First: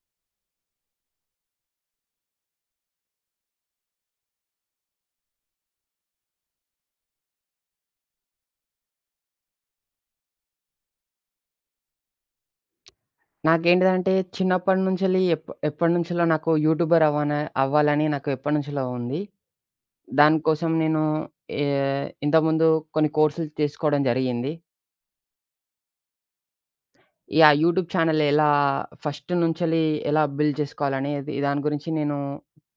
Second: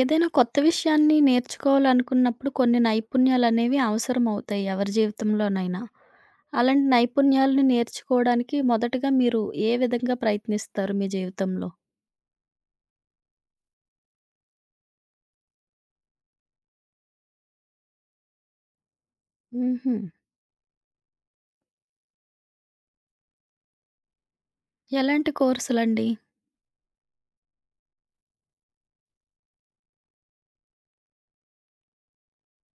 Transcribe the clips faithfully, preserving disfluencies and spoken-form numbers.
ఏదైనా కొత్త విషయాన్ని నేర్చుకోవాలనుకున్నప్పుడు కొన్ని నైపుణ్యాలనేవి అవసరమవుతాయి ఎవరి జీవితంలోనైనా. అలాంటి నైపుణ్యాలను నేర్చుకోవడానికి మొదటగా మీరు ఏ విధంగా ప్రయత్నిస్తారు మీ జీవితంలో? నాకేంటిదంటే చిన్నప్పటినుంచెల్లి ఎప్ ఎప్పటినుంచెల్లో నాకు యూట్యూబర్ అవ్వన అవ్వాలని నాకు ఎప్పటినుంచెల్లో ఉంది. హుహు. దానికోసం నేను ఏ ఇంతకుముందు కొన్ని కోర్సులు తీసుకోవడం జరిగింది. ఎలాంటి కోర్సులండి? ఈ ఆ యూట్యూబ్ ఛానెల్ ఎలా ఫస్ట్ నుంచెల్లి ఎలా బిల్డ్ చేసుకోవాలనేది దాని గురించి నేను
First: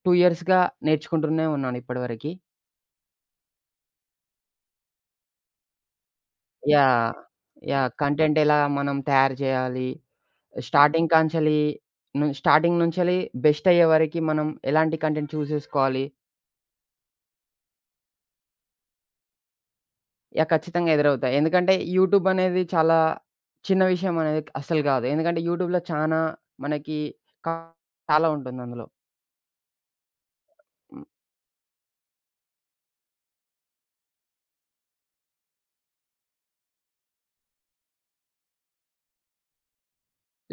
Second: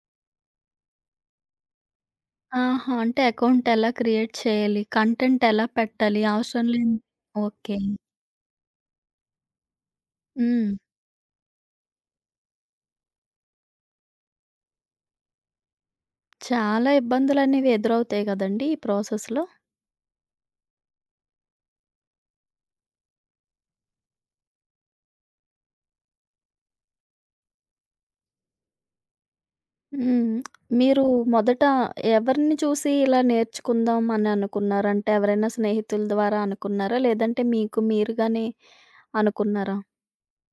రెండు ఇయర్స్‌గా నేర్చుకుంటూనే ఉన్నాను ఇప్పటివరకి. ఆహా! అంటే అకౌంట్ ఎలా క్రియేట్ చేయాలి? కంటెంట్ ఎలా పెట్టాలి? అవసరం లేని యాహ్! ఓకే. యాహ్! కంటెంట్ ఎలా మనం తయారు చేయాలి? హ్మ్. స్టార్టింగ్ కాంచెలి ను స్టార్టింగ్ నుంచెల్లి బెస్ట్ అయ్యేవరకి మనం ఎలాంటి కంటెంట్ చూస్ చేసుకోవాలి? చాలా ఇబ్బందులనేవి ఎదురవుతాయి గదండీ ఈ ప్రాసెస్‌లో. యాహ్! ఖచ్చితంగా ఎదురవుతాయి. ఎందుకంటే యూట్యూబ్ అనేది చాలా చిన్న విషయం అనేది అస్సలు కాదు. ఎందుకంటే యూట్యూబ్‌లో చానా మనకి కా చాలా ఉంటుందందులో. హ్మ్. మీరు హ్మ్. మొదట ఎవరిని చూసి ఇలా నేర్చుకుందాం అని అనుకున్నారు? అంటే ఎవరైనా స్నేహితుల ద్వారా అనుకున్నారా? లేదంటే మీకు మీరుగానే అనుకున్నారా?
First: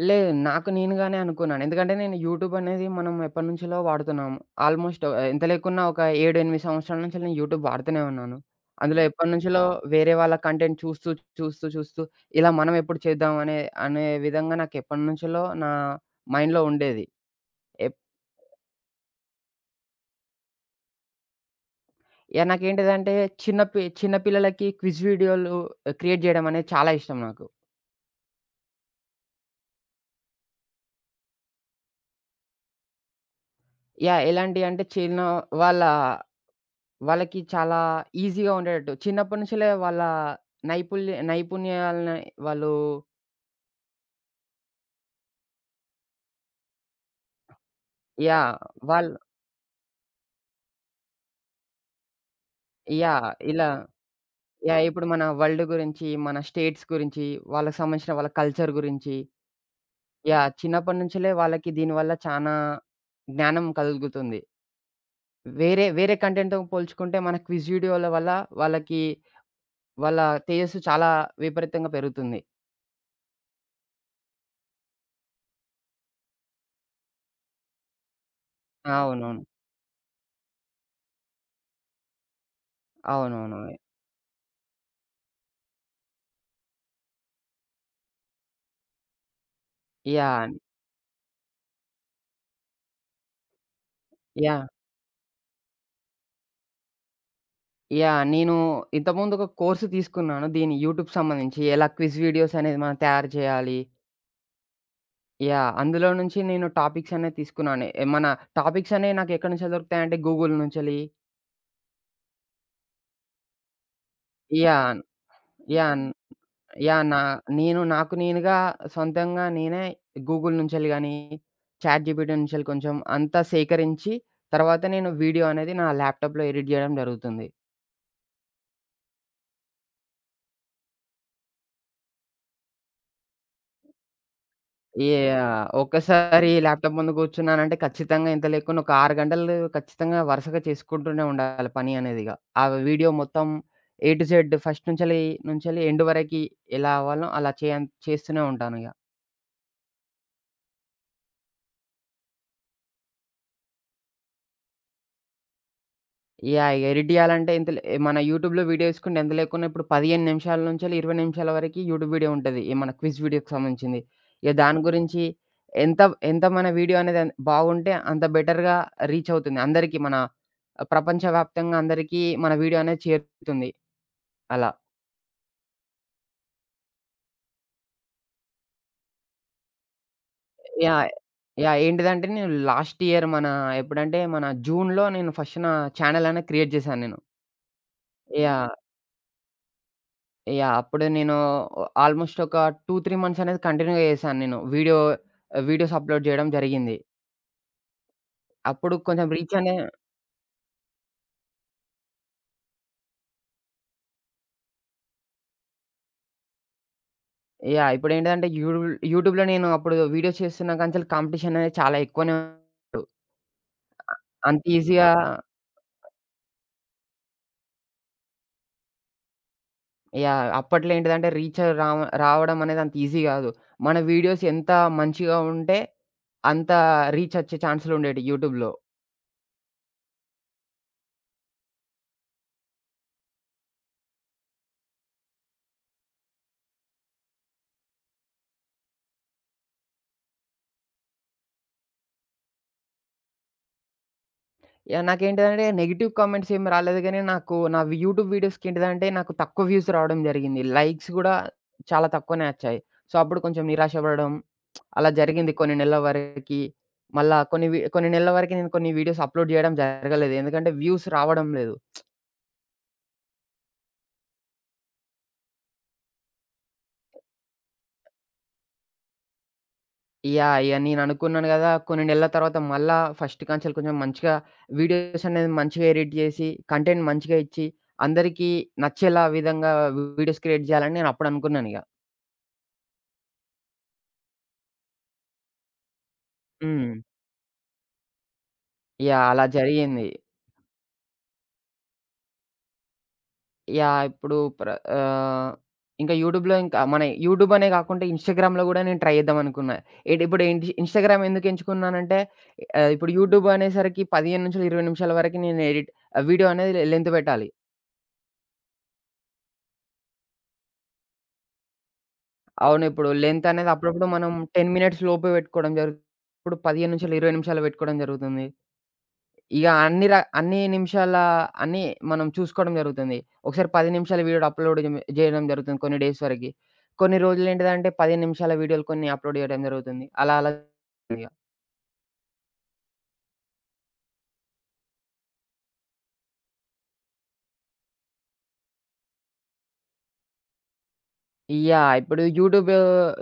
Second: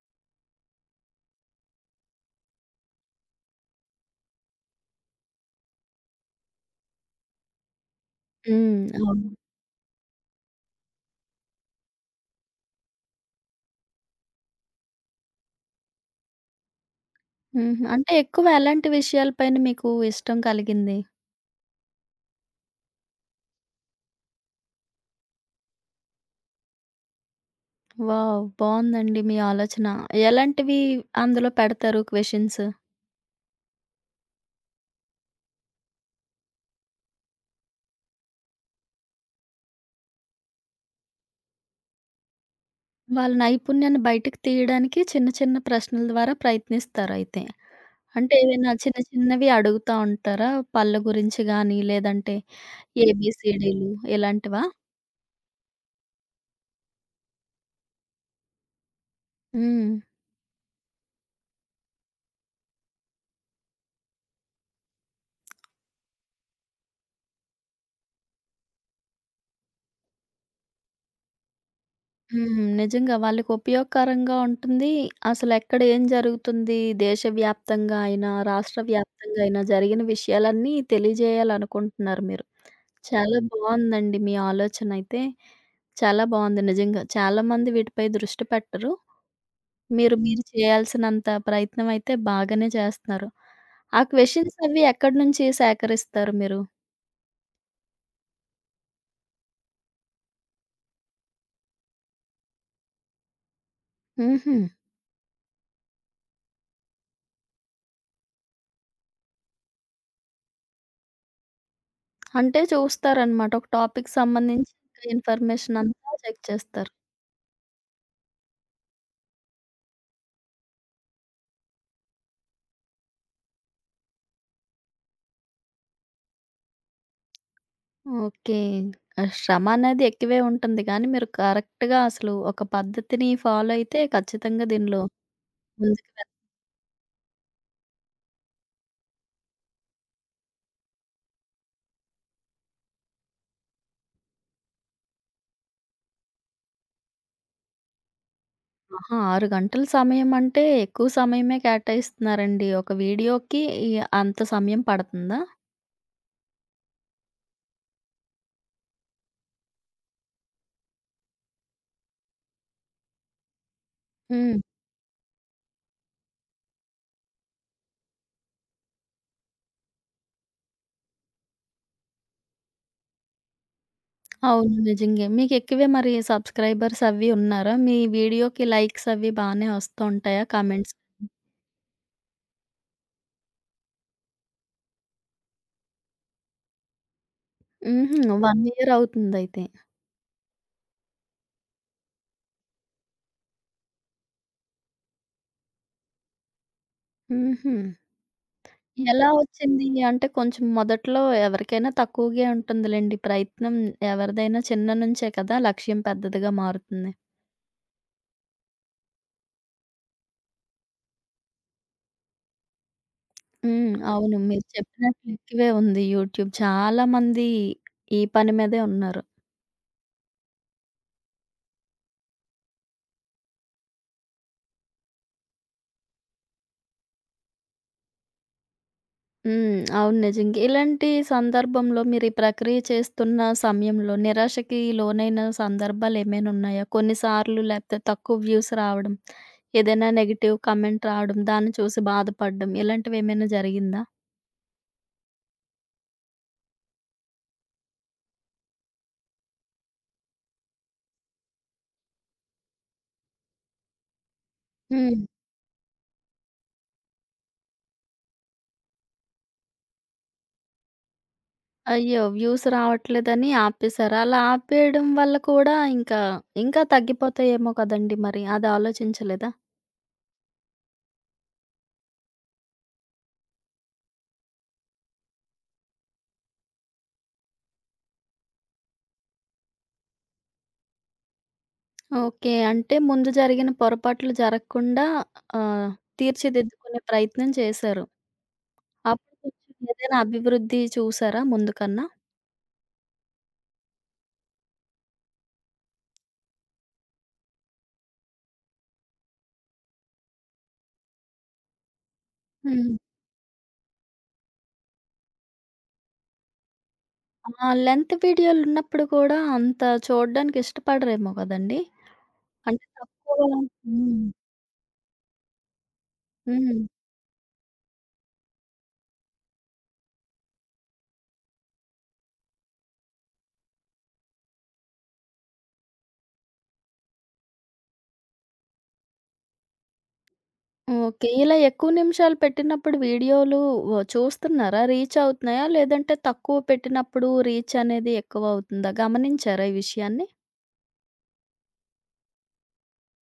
లేదు, నాకు నేనుగానే అనుకున్నాను. ఎందుకంటే నేను యూట్యూబ్ అనేది మనం ఎప్పటినుంచో వాడుతున్నాము. ఆల్మోస్ట్ ఎంత లేకున్నా ఒక ఏడు, ఎనిమిది సంవత్సరాల నుంచి నేను యూట్యూబ్ వాడుతూనే ఉన్నాను. హ్మ్. అందులో అవును. ఎప్పటినుంచో వేరే వాళ్ళ కంటెంట్ చూస్తూ, చూస్తూ, చూస్తూ ఇలా మనం ఎప్పుడు చేద్దాం అనే అనే విధంగా నాకు ఎప్పటినుంచో నా మైండ్‌లో ఉండేది. హుహు. ఎప్ అంటే ఎక్కువ ఎలాంటి విషయాలపైన మీకు ఇష్టం కలిగింది? యాహ్! నాకేంటిదంటే చిన్న పి చిన్న పిల్లలకి క్విజ్ వీడియోలు క్రియేట్ జేయడం అనేది చాలా ఇష్టం నాకు. వావ్! బావుందండి మీ ఆలోచన. ఎలాంటివి అందులో పెడతారు క్వెషన్స్? యాహ్! ఎలాంటియంటే చిన్న వాళ్ళ వాళ్ళకి చాలా ఈజీగా ఉండేటట్టు. చిన్నప్పటి నుంచిలే వాళ్ళ నైపుల్య నైపుణ్యాలని వాళ్ళు. వాళ్ళ నైపుణ్యాన్ని బయటకు తీయడానికి చిన్న చిన్న ప్రశ్నల ద్వారా ప్రయత్నిస్తారైతే. అంటే యాహ్! ఏవైనా చిన్న వాళ్ళు. చిన్నవి అడుగుతా ఉంటారా? పళ్ళ గురించి గాని లేదంటే యాహ్! ఇలా. ఏబీసీడీలు ఇలాంటివా? యాహ్! ఇప్పుడు మన వరల్డ్ గురించి, మన స్టేట్స్ గురించి, వాళ్ళకి సంబంధించిన వాళ్ళ కల్చర్ గురించి. హ్మ్. యాహ్! చిన్నప్పటి నుంచిలే వాళ్ళకి దీనివల్ల చానా జ్ఞానం కలుగుతుంది. వేరే వేరే కంటెంట్‌తో పోల్చుకుంటే మన క్విజ్ వీడియోల వల్ల వాళ్ళకి వాళ్ళ తేజస్సు చాలా విపరీతంగా పెరుగుతుంది. హ్మ్. నిజంగా వాళ్ళకి ఉపయోగకరంగా ఉంటుంది. అసలెక్కడ ఏం జరుగుతుంది, దేశవ్యాప్తంగా అయినా, రాష్ట్ర అవునవును. వ్యాప్తంగా అయినా జరిగిన విషయాలన్నీ తెలియజేయాలనుకుంటున్నారు మీరు. చాలా అవునవును. బావుందండి మీ ఆలోచనైతే. చాలా బావుంది నిజంగా. చాలామంది వీటిపై దృష్టి పెట్టరు. మీరు మీరు యాహ్! చేయాల్సినంత ప్రయత్నం అయితే బాగానే చేస్తున్నారు. ఆ క్వెషన్స్ యాహ్! అవి ఎక్కడి నుంచి సేకరిస్తారు మీరు? యాహ్! నేను ఇంతకుముందు ఒక కోర్స్ తీసుకున్నాను. దీని యూట్యూబ్ సంబంధించి ఎలా క్విజ్ వీడియోస్ అనేది మనం తయారు చేయాలి. హుహు. యాహ్! అందులో నుంచి నేను టాపిక్స్ అనేవి తీసుకున్నాను. మన టాపిక్స్ అనేవి నాకు ఎక్కడి నుంచో దొరుకుతాయంటే గూగుల్ నుంచెలి. అంటే చూస్తారనమాట. ఒక టాపిక్‌కి సంబంధించి యాహ్! Information yeah! అంతా చెక్ చేస్తారు. యాహ్! నా నేను నాకు నేనుగా సొంతంగా నేనే గూగుల్ నుంచెల్లి గాని, చాట్‌జీపీటీ నుంచెల్లి కొంచెం అంతా సేకరించి, తర్వాత నేను వీడియో అనేది నా ల్యాప్‌టాప్‌లో ఎడిట్ జేయడం జరుగుతుంది. ఓకే. ఆహ్, శ్రమ అనేది ఎక్కువే ఉంటుంది గానీ, మీరు కరెక్ట్‌గా అసలు ఒక పద్ధతిని ఫాలో అయితే ఖచ్చితంగా దీనిలో యాహ్! ముందుకు వెళ్ ఒక్కసారి ల్యాప్‌టాప్ ముందు కూర్చున్నానంటే ఖచ్చితంగా ఇంత లేకున్నా ఒక ఆరు గంటలు ఖచ్చితంగా వరుసగా చేసుకుంటూనే ఉండాలి పని అనేది ఇగ. ఆ వీడియో మొత్తం ఏ టు జెడ్ ఫస్ట్ నుంచెల్లి నుంచెల్లి ఎండ్ వరకి ఎలా అవ్వాలో అలా చేయం చేస్తూనే ఉంటాను ఇగ. ఆహా! ఆరు గంటల సమయం అంటే ఎక్కువ సమయమే కేటాయిస్తున్నారండి. ఒక వీడియోకి ఈ అంత సమయం పడుతుందా? యాహ్! ఎడిట్ జేయాలంటే ఇంత లే మన యూట్యూబ్‌లో వీడియో ఏసుకుంటే ఎంత లేకున్నా ఇప్పుడు పదిహేను నిమిషాల నుంచెల్లి ఇరవై నిమిషాల వరకి యూట్యూబ్ వీడియో ఉంటది. ఈ మన క్విజ్ వీడియోకి సంబంధించింది. ఇక హ్మ్. దాని గురించి ఎంత ఎంత మన వీడియో అనేది అన్ బాగుంటే అంత బెటర్‌గా రీచ్ అవుతుంది. అందరికీ మన ప్రపంచవ్యాప్తంగా అందరికీ మన వీడియో అనేది చేరుతుంది అలా. అవును. నిజంగే. మీకు ఎక్కువే మరి సబ్‌స్క్రైబర్స్ అవి ఉన్నారా? మీ వీడియోకి లైక్స్ అవి బానే వస్తూ ఉంటాయా? కామెంట్స్? యాహ్! యాహ్! ఏంటిదంటే నేను లాస్ట్ ఇయర్ మన ఎప్పుడంటే మన జూన్‌లో నేను ఫస్ట్ నా ఛానెల్ అనేది క్రియేట్ జేశాను నేను. హుహు. ఒక యాహ్! ఇయర్ అవుతుందయితే. యాహ్! అప్పుడు నేను ఆల్మోస్ట్ ఒక రెండు, మూడు మంత్స్ అనేది కంటిన్యూగా చేశాను నేను. వీడియో వీడియోస్ అప్‌లోడ్ చేయడం జరిగింది. హుహు. అప్పుడు కొంచెం ఎలా హ్మ్. రీచ్ అనే. వచ్చింది? అంటే కొంచెం మొదట్లో ఎవరికైనా తక్కువగే ఉంటుందిలెండి. ప్రయత్నం ఎవరిదైనా చిన్న నుంచే కదా! లక్ష్యం పెద్దదిగా మారుతుంది. యాహ్! ఇప్పుడేంటిదంటే యూడూల్ యూట్యూబ్‌లో నేను అప్పుడు వీడియోస్ చేస్తున్న కాంచెలి కాంపిటీషన్ అనేది చాలా ఎక్కువనే ఉంటు, హ్మ్. అవును. అంత మీరు ఈజీగా. చెప్పినట్లు ఎక్కువే ఉంది యూట్యూబ్. చాలామంది ఈ పని మీదే ఉన్నారు. యాహ్! అప్పట్లో ఏంటిదంటే రీచ్ రావ రావడం అనేది అంత ఈజీ కాదు. మన వీడియోస్ ఎంత మంచిగా ఉంటే, అంత రీచ్ వచ్చే ఛాన్సులుండేటియి యూట్యూబ్‌లో. హ్మ్. అవును నిజంగా. ఇలాంటి సందర్భంలో మీరు ఈ ప్రక్రియ చేస్తున్న సమయంలో నిరాశకి లోనైన సందర్భాలేమైనా ఉన్నాయా? కొన్నిసార్లు లేకపోతే తక్కువ వ్యూస్ రావడం, ఏదైనా నెగెటివ్ కామెంట్ రావడం, దాన్ని చూసి బాధపడడం ఇలాంటివేమైనా జరిగిందా? యాహ్! నాకేంటిదంటే నెగెటివ్ కామెంట్స్ ఏమి రాలేదు గానీ, నాకు నా యూట్యూబ్ వీడియోస్‌కి ఏంటిదంటే నాకు తక్కువ వ్యూస్ రావడం జరిగింది. లైక్స్ గూడా చాలా తక్కువనే వచ్చాయి. సో, అప్పుడు కొంచెం నిరాశపడడం అలా హ్మ్. జరిగింది కొన్ని నెలల వరకి. మళ్ళా కొన్ని వి కొన్ని నెలల వరకి నేను కొన్ని వీడియోస్ అప్‌లోడ్ చేయడం జరగలేదు. ఎందుకంటే వ్యూస్ రావడం లేదు. అయ్యో! వ్యూస్ రావట్లేదని ఆపేసారు. అలా ఆపేయడం వల్ల కూడా ఇంకా, ఇంకా తగ్గిపోతాయేమో కదండీ మరి. అది ఆలోచించలేదా? యాహ్! ఇగ నేను అనుకున్నాను గదా! కొన్ని నెలల తర్వాత మళ్ళా ఫస్ట్ కాంచెలి కొంచెం మంచిగా వీడియోస్ అనేది మంచిగా ఎడిట్ చేసి, కంటెంట్ మంచిగా ఇచ్చి, అందరికీ నచ్చేలా విధంగా వీడియోస్ క్రియేట్ చేయాలని నేను అప్పుడు అనుకున్నానిగ. ఓకే. అంటే ముందు జరిగిన పొరపాట్లు జరగకుండా ఆహ్, హ్మ్. తీర్చిదిద్దుకునే ప్రయత్నం చేశారు. యాహ్! అప్పుడు అలా కొంచెం జరిగింది. ఏదైనా అభివృద్ధి చూసారా ముందు కన్నా? యాహ్! ఇప్పుడు ప్ర ఆహ్, ఇంకా యూట్యూబ్‌లో ఇంకా మన యూట్యూబ్ అనే కాకుండా ఇన్‌స్టాగ్రామ్‌లో గూడా నేను ట్రై చేద్దాం అనుకున్నా. ఏటి ఇప్పుడు ఏంటి ఇన్‌స్టాగ్రామ్ ఎందుకు ఎంచుకున్నానంటే ఆహ్, హ్మ్. ఇప్పుడు యూట్యూబ్ అనేసరికి పదిహేను ఇరవై నిమిషాల వరకు నేను ఎడిట్ వీడియో అనేది లెంత్ పెట్టాలి. ఆ! లెంత్ వీడియోలున్నప్పుడు కూడా అంత చూడడానికి ఇష్టపడరేమో కదండీ! అవును. అంటే ఇప్పుడు తక్కువ లెంత్ అనేది అప్పుడప్పుడు హ్మ్. మనం పది మినిట్స్ లోపే పెట్టుకోవడం జరుగుతుంది. ఇప్పుడు హ్మ్. పదిహేను ఇరవై నిమిషాలు పెట్టుకోవడం జరుగుతుంది. ఇక అన్ని ర అన్ని నిమిషాల అన్నీ మనం చూసుకోవడం జరుగుతుంది. ఒకసారి పది నిమిషాల వీడియోలు అప్‌లోడ్ జేయ్ జేయడం జరుగుతుంది కొన్ని డేస్ వరకి. కొన్ని రోజులేంటిదంటే పది నిమిషాల వీడియోలు కొన్ని అప్‌లోడ్ జేయడం జరుగుతుంది. అలా అలా ఇగ. ఓకే. ఇలా ఎక్కువ నిమిషాలు పెట్టినప్పుడు వీడియోలు వ చూస్తున్నారా? రీచ్ అవుతున్నాయా? లేదంటే తక్కువ పెట్టినప్పుడు రీచ్ అనేది ఎక్కువవుతుందా? గమనించారా ఈ విషయాన్ని? యాహ్! ఇప్పుడు యూట్యూబ్,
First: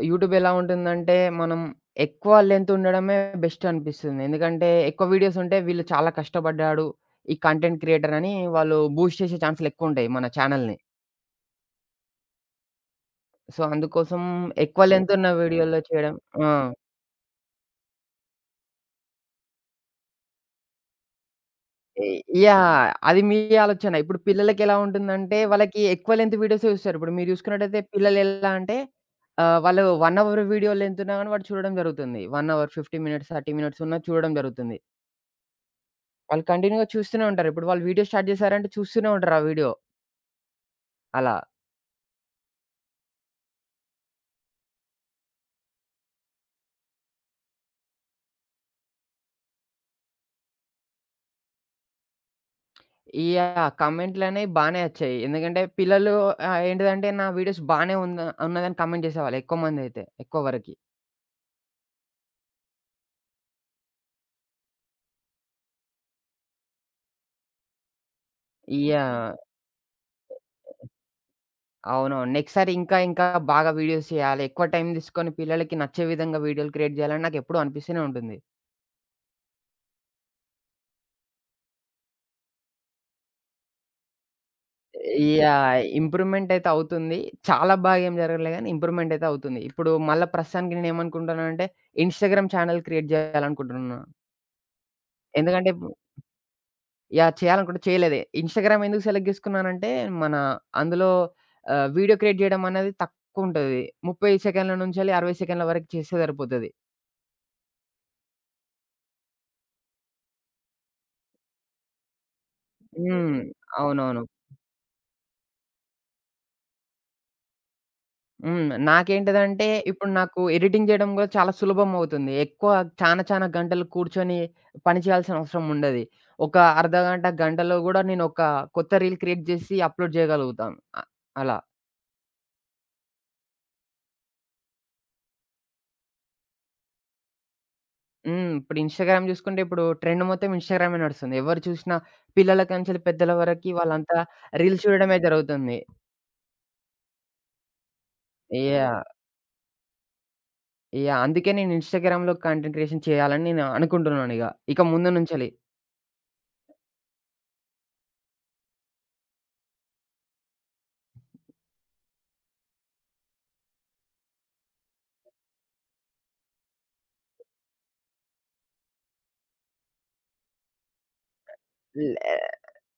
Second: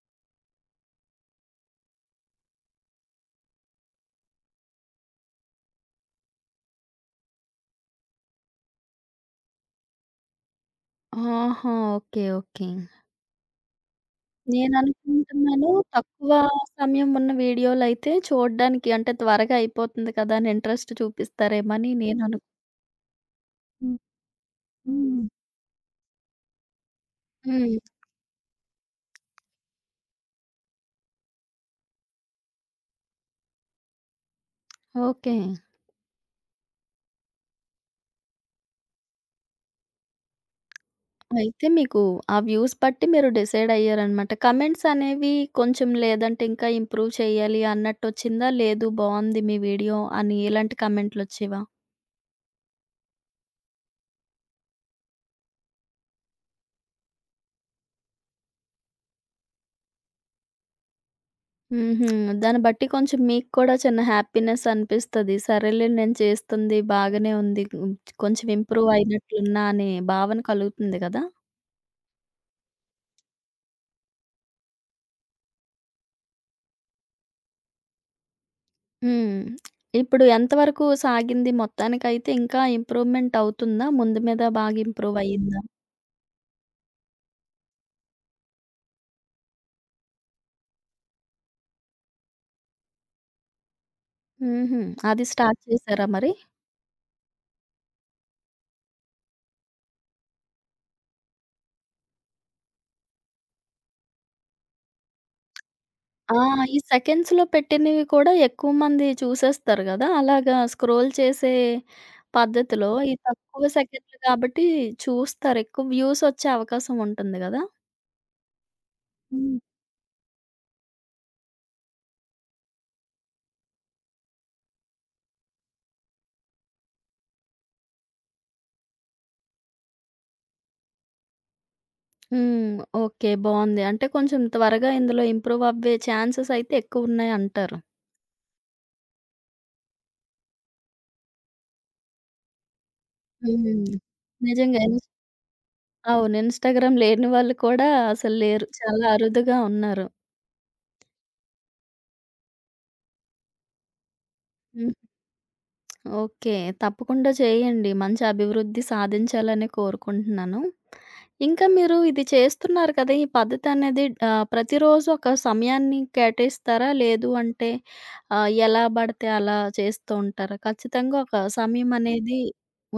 యూట్యూబ్ ఎలా ఉంటుందంటే మనం ఎక్కువ లెంత్ ఉండడమే బెస్ట్ అనిపిస్తుంది. ఎందుకంటే ఎక్కువ వీడియోస్ ఉంటే వీళ్ళు చాలా కష్టపడ్డాడు ఈ కంటెంట్ క్రియేటర్ అని వాళ్ళు బూస్ట్ చేసే ఛాన్సులు ఎక్కువుంటాయి మన ఛానెల్‌ని. ఆహా! ఓకే. ఓకే. సో, అందుకోసం ఎక్కువ లెంత్ ఉన్న నేననుకుంటున్నాను వీడియోలో చేయడం. తక్కువ ఆ! సమయం ఉన్న వీడియోలయితే చూడ్డానికి అంటే త్వరగా అయిపోతుంది కదా! అని ఇంట్రెస్ట్ చూపిస్తారేమో అని ఇ నేననుకు యాహ్! అది మీ ఆలోచన. హ్మ్. ఇప్పుడు పిల్లలకెలా ఉంటుందంటే, వాళ్ళకి ఎక్కువ లెంత్ వీడియోసే చూస్తారు. ఇప్పుడు మీరు హ్మ్. చూసుకున్నట్టయితే పిల్లలెలా అంటే, ఆహ్, వాళ్ళు ఒక అవర్ వీడియో లెంత్ ఉన్నా గాని వాడు చూడడం జరుగుతుంది. ఒక అవర్ యాభై మినిట్స్, ముప్ఫై మినిట్స్ ఉన్నా చూడడం జరుగుతుంది. ఓకే. వాళ్ళు కంటిన్యూ‌గా చూస్తూనే ఉంటారు. ఇప్పుడు వాళ్ళు వీడియో స్టార్ట్ చేశారంటే చూస్తూనే ఉంటారు ఆ వీడియో అలా. అయితే మీకు ఆ వ్యూస్ బట్టి మీరు డిసైడ్ అయ్యారనమాట. కమెంట్స్ అనేవి కొంచెం లేదంటే ఇంకా ఇంప్రూవ్ చేయాలి అన్నట్టొచ్చిందా? లేదు బావుంది మీ వీడియో అని ఇలాంటి కమెంట్‌లొచ్చేవా? యాహ్! కామెంట్‌లనేవి బానే వచ్చాయి. ఎందుకంటే పిల్లలు ఆహ్, ఏంటిదంటే నా వీడియోస్ బానే ఉన్న ఉన్నదని కామెంట్ చేసేవాళ్ళు ఎక్కువ మందైతే, ఎక్కువ వరకి. హుహు. దాన్ని బట్టి కొంచెం మీకు కూడా చిన్న హ్యాపీనెస్ అనిపిస్తది. సరేలే నేను చేస్తుంది బాగానే ఉంది. హ్మ్. కొంచెం ఇంప్రూవ్ యాహ్! అయినట్లున్నా అనే భావన కలుగుతుంది గదా! అవునవును. నెక్స్ట్ సారి ఇంకా ఇంకా బాగా వీడియోస్ చేయాలి. ఎక్కువ టైం తీసుకొని పిల్లలకి నచ్చే విధంగా వీడియోలు క్రియేట్ చేయాలని నాకెప్పుడూ అనిపిస్తూనే ఉంటుంది. హ్మ్. ఇప్పుడు ఎంతవరకు సాగింది మొత్తానికైతే ఇంకా ఇంప్రూవ్‌మెంట్ అవుతుందా? ముందు మీద బాగా ఇంప్రూవ్ అయ్యిందా? యాహ్! ఇంప్రూవ్‌మెంట్ అయితే అవుతుంది. చాలా బాగా ఏం జరగలే గానీ ఇంప్రూవ్‌మెంట్ అయితే అవుతుంది. ఇప్పుడు మళ్ళా ప్రస్తుతానికి నేనేమనుకుంటున్నానంటే ఇన్‌స్టాగ్రామ్ ఛానెల్ క్రియేట్ చేయాలనుకుంటున్నా. హుహు. అది స్టార్ట్ ఎందుకంటే ఇప్పుడు. చేసారా మరి? యాహ్! చేయాలనుకుంటే చేయలేదే. ఇన్‌స్టాగ్రామ్ ఎందుకు సెలెక్ట్ చేసుకున్నానంటే మన అందులో ఆహ్, వీడియో క్రియేట్ చేయడం అనేది తక్కువ ఉంటది. ముప్ఫై సెకన్ల నుంచెల్లి అరవై సెకన్ల వరకు చేస్తే ఆ! సరిపోతది. ఈ సెకండ్స్‌లో పెట్టినవి కూడా ఎక్కువ మంది చూసేస్తారు గదా! అలాగా స్క్రోల్ చేసే పద్ధతిలో ఈ హ్మ్. తక్కువ సెకండ్‌లు అవునవును. కాబట్టి చూస్తారు. ఎక్కువ వ్యూస్ వచ్చే అవకాశం ఉంటుంది గదా! హ్మ్. హ్మ్. నాకేంటిదంటే, ఇప్పుడు నాకు ఎడిటింగ్ జేయడం గూడా చాలా సులభమవుతుంది. ఎక్కువ చానా చానా గంటలు కూర్చొని పని చేయాల్సిన అవసరం ఉండది. ఒక అర్ధగంట, గంటలో గూడా నేనొక కొత్త రీల్ క్రియేట్ జేసి అప్‌లోడ్ జేయగలుగుతాను. అ అలా. హ్మ్. ఓకే. బావుంది. అంటే కొంచెం త్వరగా ఇందులో ఇంప్రూవ్ అవ్వే ఛాన్సెస్ అయితే ఎక్కువున్నాయంటారు. హ్మ్. ఇప్పుడు ఇన్‌స్టాగ్రామ్ జూసుకుంటే ఇప్పుడు ట్రెండ్ మొత్తం ఇన్‌స్టాగ్రామే నడుస్తుంది. ఎవరు చూసినా పిల్లల కాంచెలి పెద్దల వరకి హ్మ్. వాళ్ళంతా నిజంగా. రీల్స్ ఇన్స్ చూడడమే జరుగుతుంది. అవును. ఇన్‌స్టాగ్రామ్ లేని వాళ్ళు కూడా అసలు లేరు. యాహ్! చాలా అరుదుగా ఉన్నారు. యాహ్! అందుకే నేను ఇన్‌స్టాగ్రామ్‌లో కంటెంట్ క్రియేషన్ చేయాలని నేను అనుకుంటున్నానిగ. ఇక హ్మ్. ముందు నుంచెలి. ఓకే. తప్పకుండా చేయండి. మంచి అభివృద్ధి సాధించాలని కోరుకుంటున్నాను. ఇంకా మీరు ఇది చేస్తున్నారు కదా! ఈ పద్ధతనేది ఆహ్, ప్రతిరోజు ఒక సమయాన్ని కేటాయిస్తారా? లేదు అంటే ఆహ్, ఎలా పడితే అలా చేస్తూ ఉంటారా? ఖచ్చితంగా ఒక సమయం లే అనేది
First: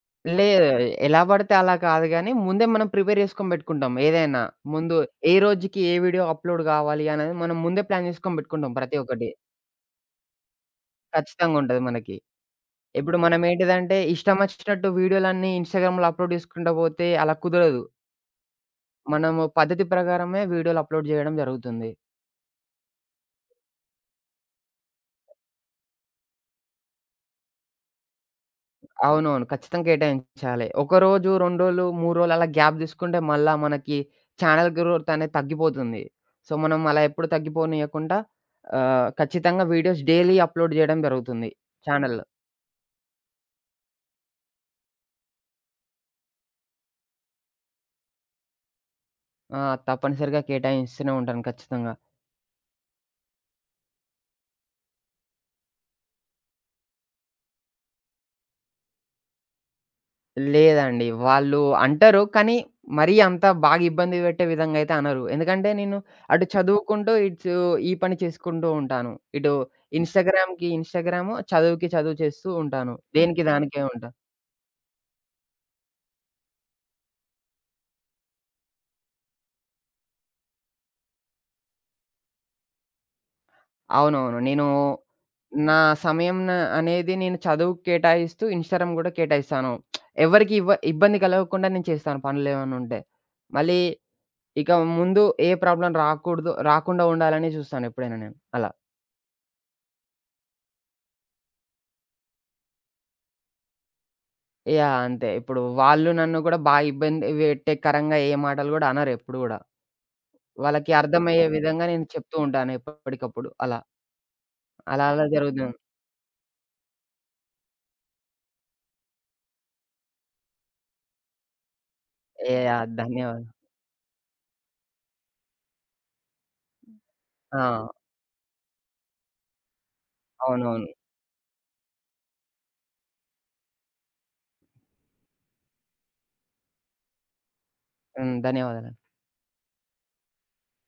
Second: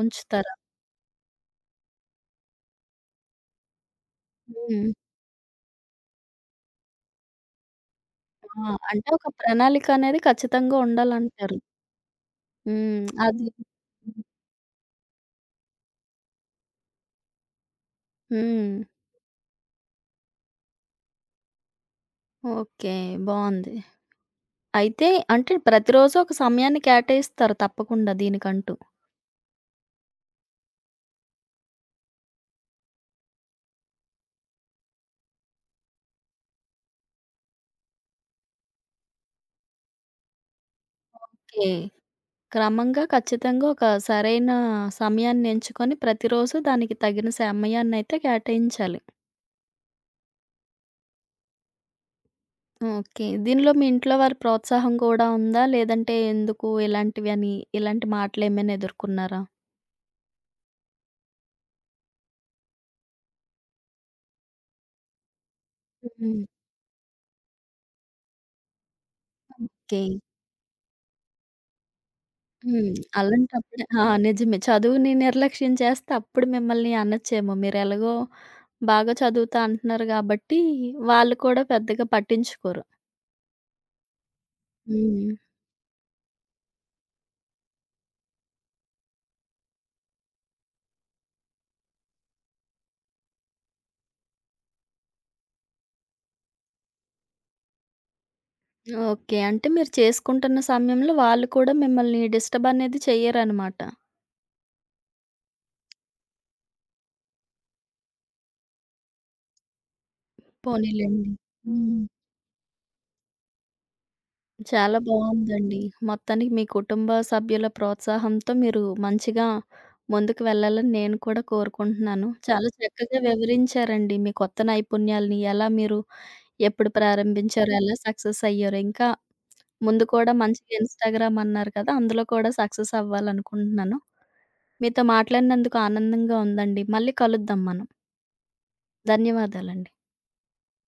ఉంచుతారా? లేదు. ఎలా పడితే అలా కాదు గానీ, ముందే మనం ప్రిపేర్ చేసుకొని పెట్టుకుంటాం ఏదైనా. హ్మ్. ముందు ఏ రోజుకి ఏ వీడియో అప్‌లోడ్ కావాలి అనేది మనం ముందే ప్లాన్ చేసుకొని ఆ! పెట్టుకుంటాం ప్రతి అంటే ఒక్కటి. ఒక ప్రణాళిక అనేది ఖచ్చితంగా ఖచ్చితంగా ఉండాలంటారు. ఉంటది మనకి. హ్మ్. ఇప్పుడు మనం అది ఏంటిదంటే, ఇష్టమచ్చినట్టు వీడియోలన్నీ ఇన్‌స్టాగ్రామ్‌లో అప్‌లోడ్ చేసుకుంటా పోతే అలా కుదరదు. హ్మ్. మనము పద్ధతి ప్రకారమే వీడియోలు అప్‌లోడ్ చేయడం జరుగుతుంది. ఓకే. బావుంది. అయితే అంటే ప్రతిరోజు ఒక సమయాన్ని కేటాయిస్తారు తప్పకుండా దీనికంటూ. అవునవును. ఖచ్చితంగా కేటాయించాలి. ఒకరోజు, రెండు రోజులు, మూడు రోజులు అలా గ్యాప్ తీసుకుంటే మళ్ళా మనకి ఛానల్ గ్రోత్ అనేది తగ్గిపోతుంది. సో, మనం అలా ఎప్పుడు తగ్గిపోనీయకుండా ఆహ్, ఖచ్చితంగా వీడియోస్ డైలీ అప్‌లోడ్ జేయడం జరుగుతుంది ఓకే. ఛానల్‌లో. క్రమంగా ఖచ్చితంగా ఒక సరైన సమయాన్ని ఎంచుకొని ప్రతిరోజు దానికి తగిన సమయాన్నయితే కేటాయించాలి. ఆ! తప్పనిసరిగా కేటాయిస్తూనే ఉంటాను ఖచ్చితంగా. ఓకే. దీనిలో మీ ఇంట్లో వారి ప్రోత్సాహం కూడా ఉందా? లేదంటే ఎందుకు ఇలాంటివని ఇలాంటి మాటలేమైనా ఎదుర్కొన్నారా? లేదండి. వాళ్ళు అంటారు. కానీ మరీ అంత బాగా ఇబ్బంది పెట్టే విధంగా అయితే అనరు. ఎందుకంటే నేను హ్మ్. అటు చదువుకుంటూ, ఇటు ఈ పని చేసుకుంటూ ఉంటాను. ఇటు ఓకే. ఇన్‌స్టాగ్రామ్‌కి ఇన్‌స్టాగ్రాము, చదువుకి చదువు చేస్తూ ఉంటాను. హ్మ్. దేనికి దానికే అలాంటప్పుడే ఆ! ఉంటా. నిజమే. చదువుని నిర్లక్ష్యం చేస్తే అప్పుడు మిమ్మల్ని అనచ్చేమో. మీరెలాగో బాగా చదువుతా అంటున్నారు గాబట్టి, వాళ్ళు కూడా పెద్దగా పట్టించుకోరు. అవునవును. నేను హ్మ్. నా సమయం న అనేది నేను చదువుకి కేటాయిస్తూ, ఇన్‌స్టాగ్రామ్ గూడా కేటాయిస్తాను. ఎవరికీ ఇవ్వ ఇబ్బంది కలగకుండా నేను చేస్తాను పనులేమన్నా ఉంటే. మళ్ళీ ఇక ముందు ఏ ప్రాబ్లమ్ రాకూడదు రాకుండా ఉండాలని చూస్తాను ఎప్పుడైనా నేను. అలా. ఓకే. అంటే మీరు చేసుకుంటున్న సమయంలో వాళ్ళు కూడా మిమ్మల్ని డిస్టర్బ్ అనేది చెయ్యరనమాట. యాహ్! అంతే. ఇప్పుడు వాళ్ళు నన్ను గూడా బా ఇబ్బంది పెట్టేకరంగా ఏ మాటలు గూడా అనరెప్పుడు గూడా. వాళ్ళకి పోనీలెండి. అర్థమయ్యే విధంగా నేను హ్మ్. చెప్తూ ఉంటాను ఎప్పటికప్పుడు అలా. చాలా అలా అలా జరుగుతుంది. బావుందండి. మొత్తానికి మీ కుటుంబ సభ్యుల ప్రోత్సాహంతో మీరు మంచిగా ముందుకు వెళ్ళాలని నేను కూడా కోరుకుంటున్నాను. చాలా యాహ్! చక్కగా ధన్యవాదాలు. వివరించారండి మీ కొత్త నైపుణ్యాలని ఎలా మీరు ఎప్పుడు ఆ! ప్రారంభించారో, ఎలా సక్సెస్ అయ్యారో, ఇంకా ముందు కూడా మంచిగా అవునవును. ఇన్‌స్టాగ్రామ్ అన్నారు కదా! అందులో కూడా సక్సెస్ అవ్వాలనుకుంటున్నాను. మీతో మాట్లాడినందుకు ఆనందంగా ఉందండి. మళ్ళీ కలుద్దాం మనం. హ్మ్. ధన్యవాదాలండి. ధన్యవాదాలండి.